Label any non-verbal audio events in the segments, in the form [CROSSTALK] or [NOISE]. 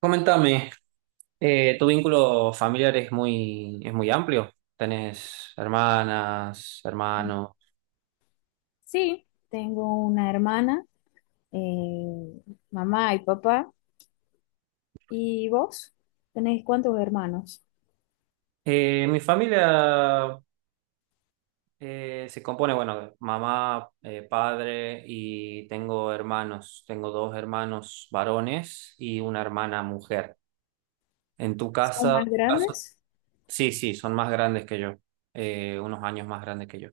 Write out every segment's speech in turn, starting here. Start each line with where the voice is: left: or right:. right: Coméntame, ¿tu vínculo familiar es muy amplio? ¿Tenés hermanas, hermanos?
left: Sí, tengo una hermana, eh, mamá y papá. ¿Y vos? ¿Tenéis cuántos hermanos?
right: Mi familia, se compone, bueno, de mamá, padre y tengo hermanos. Tengo dos hermanos varones y una hermana mujer. En tu
left: ¿Son
right: casa,
left: más
right: tu caso-
left: grandes?
right: Sí, sí, son más grandes que yo, unos años más grandes que yo.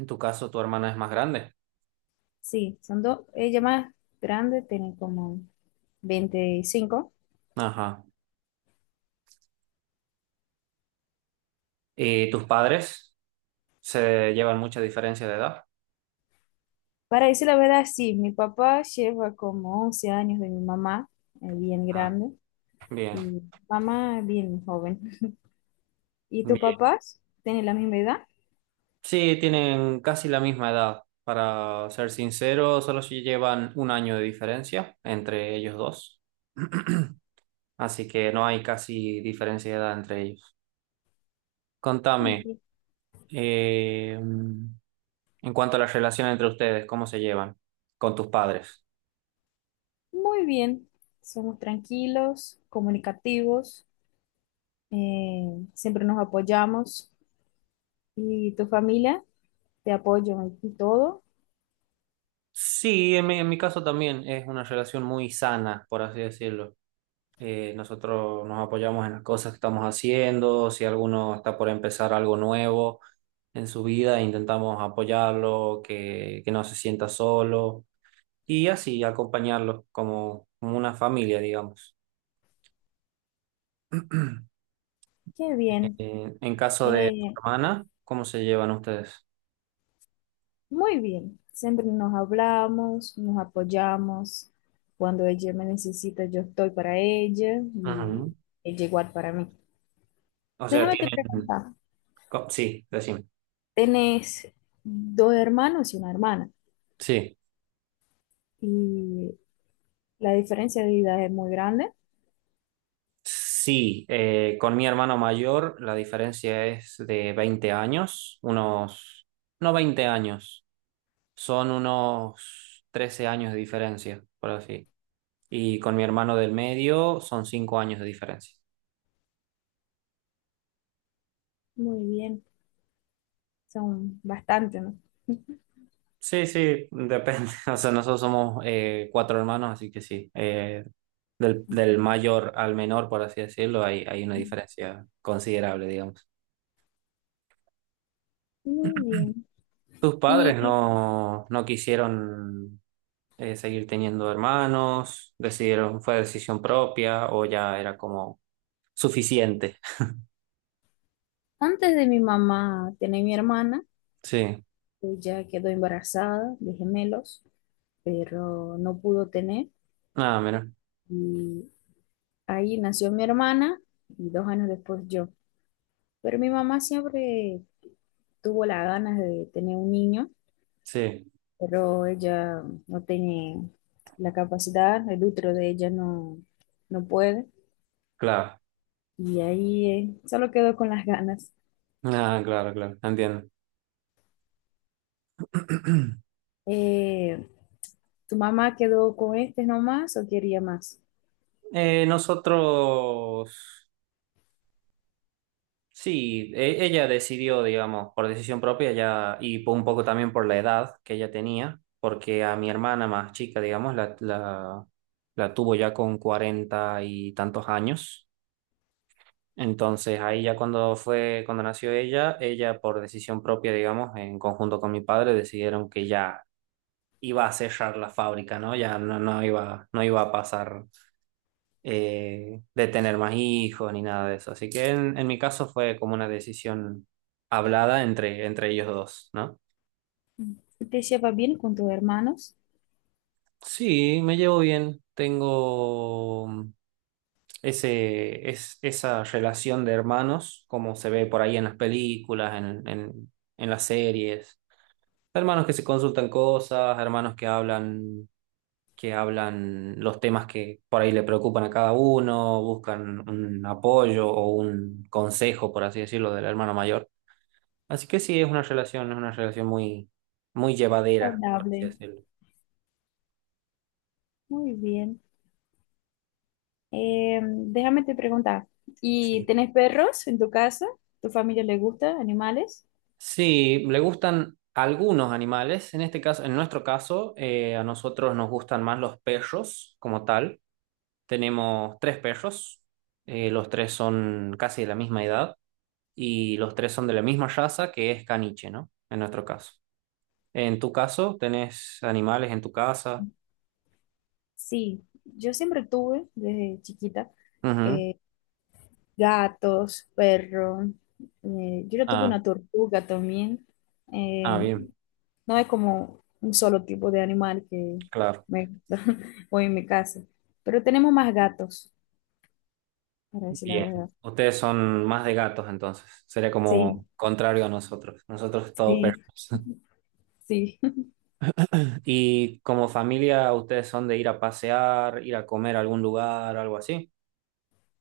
right: En tu caso, tu hermana es más grande.
left: Sí, son dos. Ella más grande tiene como 25.
right: Ajá. ¿Y tus padres se llevan mucha diferencia de edad?
left: Para decir la verdad, sí, mi papá lleva como 11 años de mi mamá, bien
right: Ah,
left: grande,
right: bien,
left: y mamá bien joven. ¿Y tus
right: bien.
left: papás tienen la misma edad?
right: Sí, tienen casi la misma edad. Para ser sincero, solo si llevan un año de diferencia entre ellos dos. [CLEARS THROAT] Así que no hay casi diferencia de edad entre ellos. Contame,
left: Bien.
right: en cuanto a la relación entre ustedes, ¿cómo se llevan con tus padres?
left: Muy bien, somos tranquilos, comunicativos. Siempre nos apoyamos y tu familia te apoya y todo.
right: Sí, en mi, caso también es una relación muy sana, por así decirlo. Nosotros nos apoyamos en las cosas que estamos haciendo. Si alguno está por empezar algo nuevo en su vida, intentamos apoyarlo, que no se sienta solo, y así acompañarlo como una familia, digamos.
left: Qué bien,
right: En caso de tu
left: eh,
right: hermana, ¿cómo se llevan ustedes?
left: muy bien. Siempre nos hablamos, nos apoyamos. Cuando ella me necesita, yo estoy para ella y
right: Ujú.
left: ella igual para mí.
right: O sea,
left: Déjame te
right: tienen.
left: preguntar,
right: Sí, decime.
left: ¿tenés dos hermanos y una hermana?
right: Sí.
left: Y la diferencia de edad es muy grande.
right: Sí, con mi hermano mayor la diferencia es de 20 años, unos, no 20 años, son unos 13 años de diferencia, por así. Y con mi hermano del medio son 5 años de diferencia.
left: Muy bien, son bastante, ¿no?
right: Sí, sí, depende. [LAUGHS] O sea, nosotros somos, cuatro hermanos, así que sí. Del mayor al menor, por así decirlo, hay, una diferencia considerable, digamos.
left: Muy bien.
right: ¿Tus padres
left: Y
right: no quisieron, seguir teniendo hermanos? ¿Decidieron, fue decisión propia o ya era como suficiente? [LAUGHS]
left: antes de mi mamá tenía mi hermana,
right: Sí.
left: ella quedó embarazada de gemelos, pero no pudo tener.
right: Ah, mira.
left: Y ahí nació mi hermana y dos años después yo. Pero mi mamá siempre tuvo las ganas de tener un niño,
right: Sí,
left: pero ella no tiene la capacidad, el útero de ella no puede.
right: claro.
left: Y ahí solo quedó con las ganas.
right: Ah, claro, claro. Entiendo. [CLEARS THROAT]
left: Eh, ¿Tu mamá quedó con este nomás o quería más?
right: Nosotros. Sí, ella decidió, digamos, por decisión propia ya, y por un poco también por la edad que ella tenía, porque a mi hermana más chica, digamos, la, tuvo ya con cuarenta y tantos años. Entonces ahí ya cuando fue, cuando nació ella, ella por decisión propia, digamos, en conjunto con mi padre, decidieron que ya iba a cerrar la fábrica, ¿no? Ya no, no iba a pasar, de tener más hijos ni nada de eso. Así que en, mi caso fue como una decisión hablada entre ellos dos, ¿no?
left: ¿Te llevas bien con tus hermanos?
right: Sí, me llevo bien. Tengo, esa relación de hermanos, como se ve por ahí en las películas, en, las series. Hermanos que se consultan cosas, hermanos que hablan los temas que por ahí le preocupan a cada uno, buscan un apoyo o un consejo, por así decirlo, del hermano mayor. Así que sí, es una relación muy, muy llevadera, por así
left: Saludable.
right: decirlo.
left: Muy bien. Déjame te preguntar, ¿y
right: Sí.
left: tenés perros en tu casa? ¿Tu familia le gusta animales?
right: Sí, le gustan algunos animales. En este caso, en nuestro caso, a nosotros nos gustan más los perros como tal. Tenemos tres perros. Los tres son casi de la misma edad y los tres son de la misma raza, que es caniche, ¿no? En nuestro caso. En tu caso, ¿tenés animales en tu casa?
left: Sí, yo siempre tuve desde chiquita
right: Ujú.
left: eh, gatos, perros. Yo tuve
right: Ah,
left: una tortuga también.
right: ah,
left: Eh,
right: bien,
left: no es como un solo tipo de animal que
right: claro,
left: me gusta [LAUGHS] o en mi casa, pero tenemos más gatos, para decir la
right: bien.
left: verdad.
right: Ustedes son más de gatos, entonces. Sería
left: Sí,
right: como contrario a nosotros. Nosotros todo perros.
left: sí,
right: [LAUGHS]
left: sí.
right: ¿Y como familia, ustedes son de ir a pasear, ir a comer a algún lugar, algo así?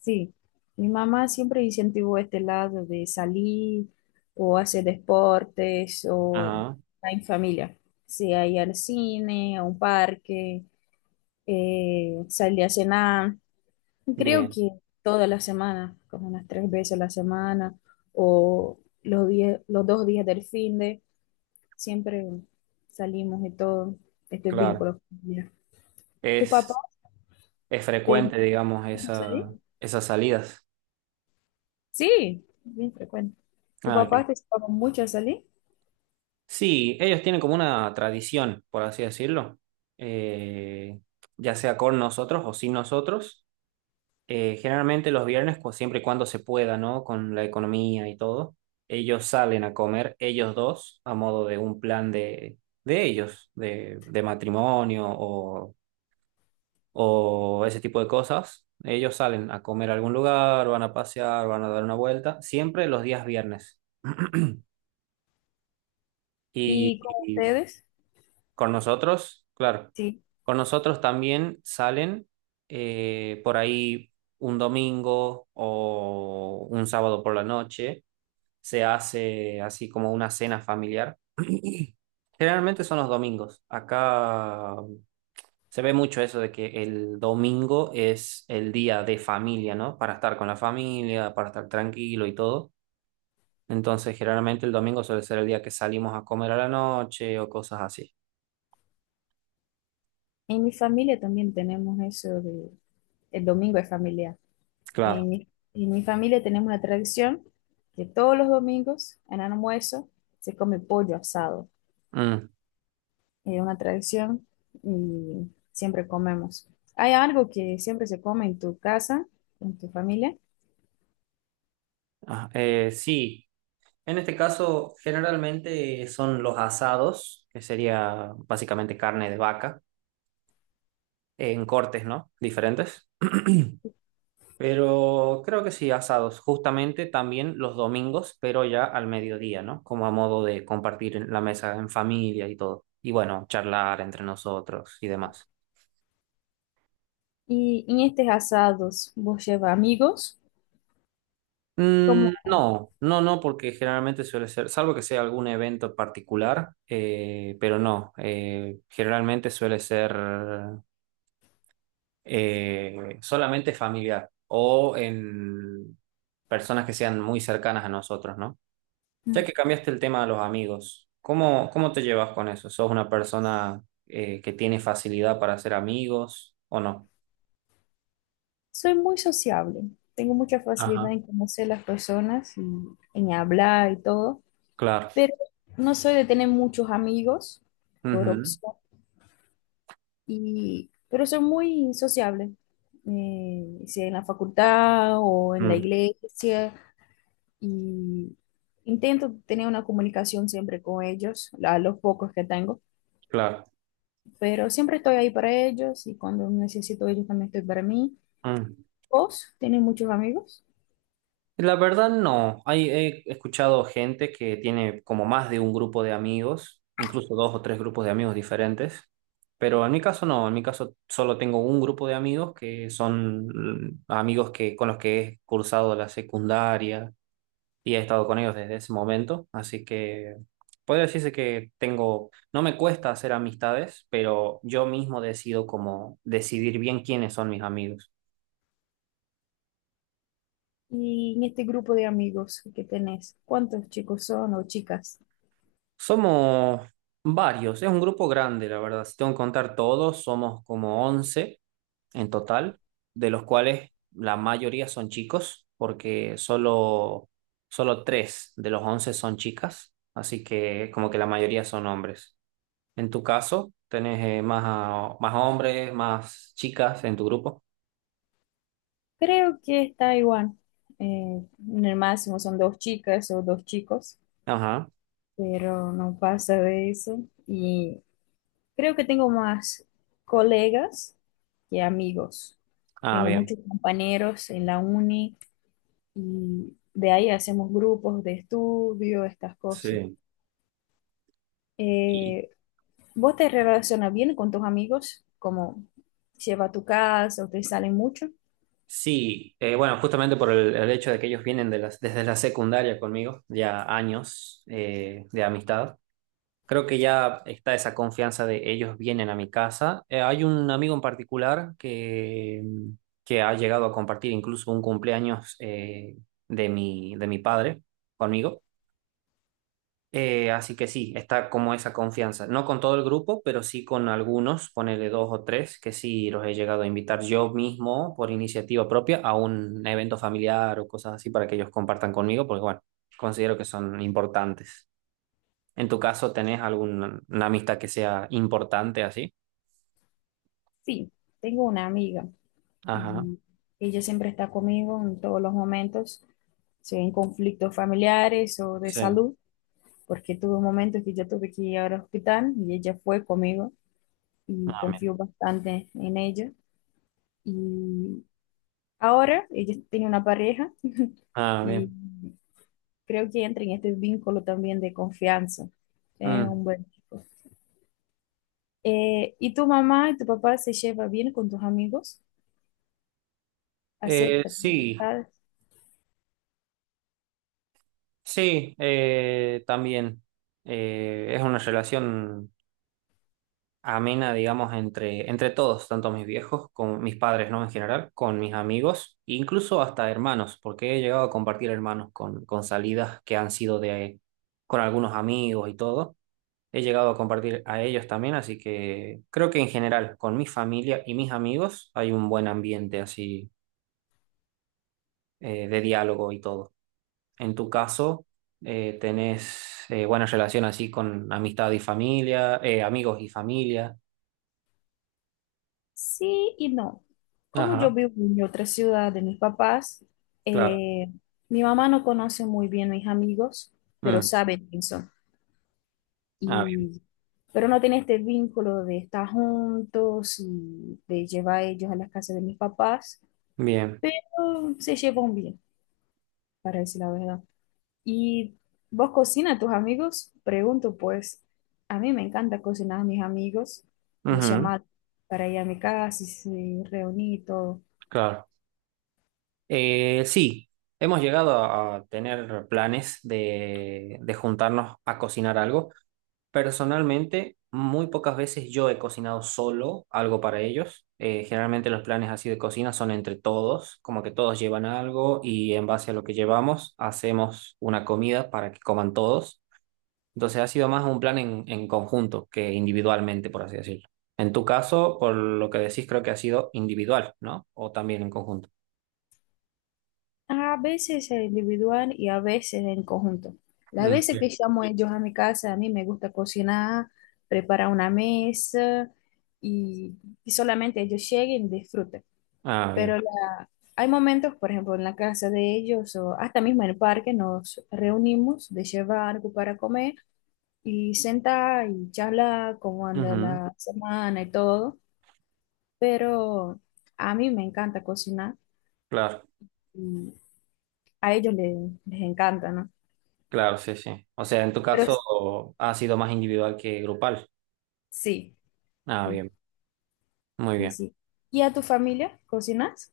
left: Sí, mi mamá siempre incentivó este lado de salir o hacer deportes o
right: Ajá,
left: estar en familia, sea ir al cine, a un parque, salir a cenar, creo
right: bien,
left: que toda la semana, como unas tres veces a la semana o los días, los dos días del fin de, siempre salimos de todo este
right: claro.
left: vínculo familiar. ¿Tu papá
right: Es, es
left: te
right: frecuente, digamos,
left: hizo
right: esa,
left: salir?
right: esas salidas.
left: Sí, bien frecuente. ¿Tu
right: Ah,
left: papá
right: qué
left: te llevaba mucho a salir?
right: sí, ellos tienen como una tradición, por así decirlo. eh, ya sea con nosotros o sin nosotros. Generalmente los viernes, siempre y cuando se pueda, ¿no? Con la economía y todo, ellos salen a comer, ellos dos, a modo de un plan de, ellos, de, matrimonio o ese tipo de cosas. Ellos salen a comer a algún lugar, van a pasear, van a dar una vuelta, siempre los días viernes. [CLEARS THROAT] Y,
left: ¿Y con ustedes?
right: Con nosotros, claro.
left: Sí.
right: Con nosotros también salen, por ahí un domingo o un sábado por la noche. Se hace así como una cena familiar. [CLEARS THROAT] Generalmente son los domingos. Acá se ve mucho eso de que el domingo es el día de familia, ¿no? Para estar con la familia, para estar tranquilo y todo. Entonces, generalmente el domingo suele ser el día que salimos a comer a la noche o cosas así.
left: En mi familia también tenemos eso de el domingo es familiar. En
right: Claro.
left: mi, en mi familia tenemos una tradición que todos los domingos, en almuerzo, se come pollo asado.
right: Mm.
left: Es una tradición y siempre comemos. Hay algo que siempre se come en tu casa, en tu familia,
right: Ah, sí, en este caso generalmente son los asados, que sería básicamente carne de vaca, en cortes, ¿no? Diferentes. Pero creo que sí, asados, justamente también los domingos, pero ya al mediodía, ¿no? Como a modo de compartir en la mesa en familia y todo. Y bueno, charlar entre nosotros y demás.
left: y en estos asados vos llevas amigos,
right: Mm,
left: como...
right: no, no, no, porque generalmente suele ser, salvo que sea algún evento particular, pero no, generalmente suele ser. Solamente familiar o en personas que sean muy cercanas a nosotros, ¿no? Ya que cambiaste el tema de los amigos, ¿cómo, te llevas con eso? ¿Sos una persona, que tiene facilidad para hacer amigos o no?
left: Soy muy sociable, tengo mucha facilidad
right: Ajá,
left: en conocer las personas y en hablar y todo,
right: claro.
left: pero no soy de tener muchos amigos por
right: Ujú.
left: opción, y, pero soy muy sociable, sea en la facultad o en la
right: Mm,
left: iglesia, y intento tener una comunicación siempre con ellos, a los pocos que tengo,
right: claro.
left: pero siempre estoy ahí para ellos y cuando necesito ellos también estoy para mí.
right: Mm.
left: ¿Vos tenés muchos amigos?
right: La verdad no. He escuchado gente que tiene como más de un grupo de amigos, incluso dos o tres grupos de amigos diferentes, pero en mi caso no. En mi caso solo tengo un grupo de amigos que son, amigos con los que he cursado la secundaria y he estado con ellos desde ese momento. Así que podría decirse que tengo, no me cuesta hacer amistades, pero yo mismo decido como decidir bien quiénes son mis amigos.
left: Y en este grupo de amigos que tenés, ¿cuántos chicos son o chicas?
right: Somos varios, es un grupo grande, la verdad. Si tengo que contar todos, somos como 11 en total, de los cuales la mayoría son chicos, porque solo 3 de los 11 son chicas, así que como que la mayoría son hombres. En tu caso, tenés, más, más hombres, más chicas en tu grupo.
left: Creo que está igual. Eh, en el máximo son dos chicas o dos chicos,
right: Ajá.
left: pero no pasa de eso. Y creo que tengo más colegas que amigos.
right: Ah,
left: Tengo
right: bien.
left: muchos compañeros en la uni y de ahí hacemos grupos de estudio, estas cosas.
right: Sí.
left: Eh, ¿Vos te relacionas bien con tus amigos? ¿Cómo lleva a tu casa o te salen mucho?
right: Sí, bueno, justamente por el, hecho de que ellos vienen de desde la secundaria conmigo, ya años, de amistad, creo que ya está esa confianza de ellos vienen a mi casa. Hay un amigo en particular que ha llegado a compartir incluso un cumpleaños, de mi padre conmigo. Así que sí, está como esa confianza. No con todo el grupo, pero sí con algunos, ponele dos o tres, que sí los he llegado a invitar yo mismo por iniciativa propia a un evento familiar o cosas así para que ellos compartan conmigo, porque bueno, considero que son importantes. En tu caso, ¿tenés alguna una amistad que sea importante así?
left: Sí, tengo una amiga
right: Ajá,
left: y ella siempre está conmigo en todos los momentos, sea en conflictos familiares o de
right: sí.
left: salud, porque tuve momentos que yo tuve que ir al hospital y ella fue conmigo y
right: Ah,
left: confío
right: bien.
left: bastante en ella. Y ahora ella tiene una pareja
right: Ah,
left: y
right: bien.
left: creo que entra en este vínculo también de confianza. Es
right: Mm.
left: un buen chico. ¿Y tu mamá y tu papá se lleva bien con tus amigos? ¿Acepta tus
right: Sí,
left: amistades?
right: sí, también. Es una relación amena, digamos, entre, todos, tanto mis viejos, con mis padres, ¿no? En general, con mis amigos, e incluso hasta hermanos, porque he llegado a compartir hermanos con salidas que han sido de, con algunos amigos y todo. He llegado a compartir a ellos también, así que creo que en general, con mi familia y mis amigos, hay un buen ambiente así, de diálogo y todo. En tu caso, tenés, buena relación así con amistad y familia, amigos y familia.
left: Sí y no. Como yo
right: Ajá,
left: vivo en otra ciudad de mis papás,
right: claro.
left: eh, mi mamá no conoce muy bien a mis amigos, pero
right: Mm.
left: sabe quién son.
right: Ah,
left: Y, pero no tiene este vínculo de estar juntos y de llevar a ellos a las casas de mis papás,
right: bien.
left: pero se llevan bien, para decir la verdad. ¿Y vos cocinas a tus amigos? Pregunto, pues a mí me encanta cocinar a mis amigos
right: Bien.
left: y
right: Ujú,
left: llamar para ir a mi casa y se- reunir y todo.
right: claro. Sí, hemos llegado a, tener planes de juntarnos a cocinar algo. Personalmente, muy pocas veces yo he cocinado solo algo para ellos. Generalmente los planes así de cocina son entre todos, como que todos llevan algo y en base a lo que llevamos hacemos una comida para que coman todos. Entonces ha sido más un plan en conjunto que individualmente, por así decirlo. En tu caso, por lo que decís, creo que ha sido individual, ¿no? O también en conjunto.
left: A veces es individual y a veces en conjunto. Las
right: Mm.
left: veces que
right: Bien.
left: llamo a ellos a mi casa, a mí me gusta cocinar, preparar una mesa y, y solamente ellos lleguen y disfruten.
right: Ah,
left: Pero
right: bien.
left: la- hay momentos, por ejemplo, en la casa de ellos o hasta mismo en el parque nos reunimos de llevar algo para comer y senta y charla cómo anda
right: Ujú.
left: la semana y todo, pero a mí me encanta cocinar
right: Claro,
left: y a ellos les encanta, ¿no?
right: claro, sí, sí. O sea, en tu
left: Pero
right: caso ha sido más individual que grupal.
left: sí,
right: Ah,
left: sí,
right: bien, muy
left: sí,
right: bien.
left: sí. ¿Y a tu familia cocinas?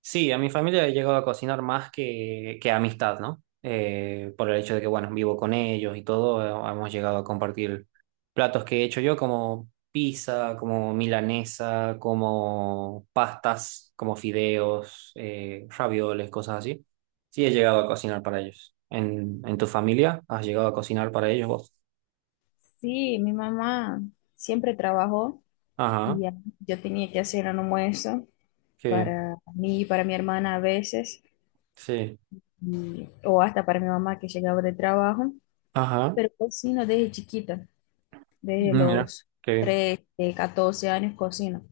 right: Sí, a mi familia he llegado a cocinar más que amistad, ¿no? Por el hecho de que, bueno, vivo con ellos y todo, hemos llegado a compartir platos que he hecho yo, como pizza, como milanesa, como pastas, como fideos, ravioles, cosas así. Sí, he llegado a cocinar para ellos. ¿En tu familia has llegado a cocinar para ellos vos?
left: Sí, mi mamá siempre trabajó
right: Ajá,
left: y yo tenía que hacer un almuerzo
right: qué bien.
left: para mí y para mi hermana a veces,
right: Sí.
left: o hasta para mi mamá que llegaba de trabajo,
right: Ajá,
left: pero cocino desde chiquita. Desde
right: mira,
left: los
right: qué bien.
left: 13, 14 años cocino.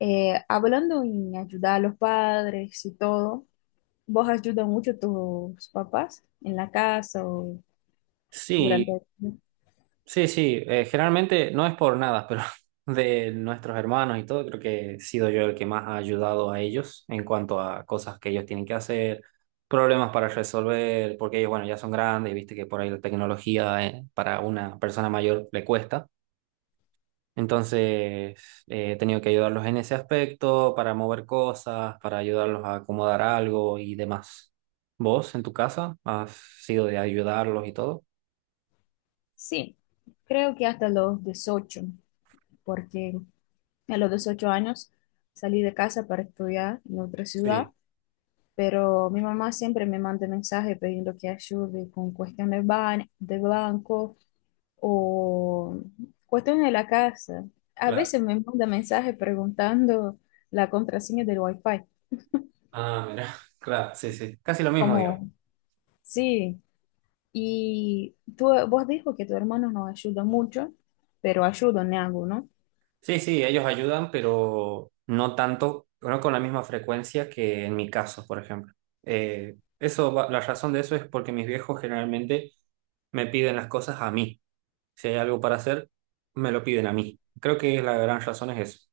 left: Hablando en ayudar a los padres y todo, ¿vos ayudas mucho a tus papás en la casa o durante
right: Sí.
left: el...
right: Sí, sí, generalmente no es por nada, pero [LAUGHS] de nuestros hermanos y todo, creo que he sido yo el que más ha ayudado a ellos en cuanto a cosas que ellos tienen que hacer, problemas para resolver, porque ellos, bueno, ya son grandes y viste que por ahí la tecnología, para una persona mayor le cuesta. Entonces, he tenido que ayudarlos en ese aspecto, para mover cosas, para ayudarlos a acomodar algo y demás. ¿Vos en tu casa has sido de ayudarlos y todo?
left: Sí, creo que hasta los 18, porque a los 18 años salí de casa para estudiar en otra ciudad,
right: Sí,
left: pero mi mamá siempre me manda mensajes pidiendo que ayude con cuestiones de banco o cuestiones de la casa. A
right: claro.
left: veces me manda mensajes preguntando la contraseña del Wi-Fi,
right: Ah, mira, [LAUGHS] claro, sí, sí, casi lo mismo, digamos.
left: como, sí, y tú, vos dijo que tu hermano no ayuda mucho, pero ayuda en algo, ¿no?
right: Sí, sí, ellos ayudan, pero no tanto, no con la misma frecuencia que en mi caso, por ejemplo. La razón de eso es porque mis viejos generalmente me piden las cosas a mí. Si hay algo para hacer, me lo piden a mí. Creo que la gran razón es eso.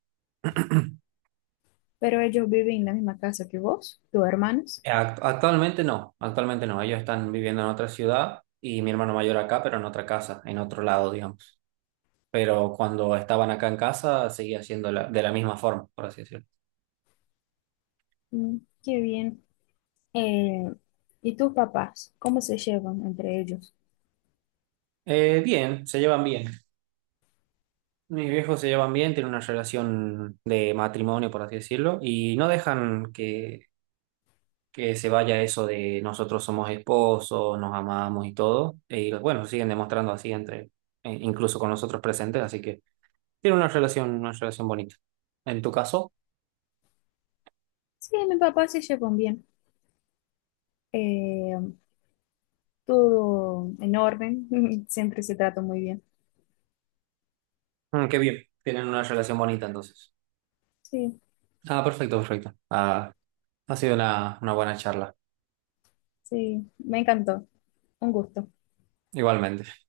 left: Pero ellos viven en la misma casa que vos, tus hermanos.
right: Actualmente no, actualmente no. Ellos están viviendo en otra ciudad y mi hermano mayor acá, pero en otra casa, en otro lado, digamos. Pero cuando estaban acá en casa, seguía siendo de la misma forma, por así decirlo.
left: Mm, qué bien. Eh, ¿Y tus papás? ¿Cómo se llevan entre ellos?
right: Bien, se llevan bien. Mis viejos se llevan bien, tienen una relación de matrimonio, por así decirlo, y no dejan que se vaya eso de nosotros somos esposos, nos amamos y todo. Y bueno, siguen demostrando así incluso con nosotros presentes, así que tienen una relación, bonita. En tu caso.
left: Sí, mis papás se llevan bien. Eh, Todo en orden, [LAUGHS] siempre se trata muy bien.
right: Mm, qué bien, tienen una relación bonita entonces.
left: Sí.
right: Ah, perfecto, perfecto. Ah, ha sido una buena charla.
left: Sí, me encantó. Un gusto.
right: Igualmente.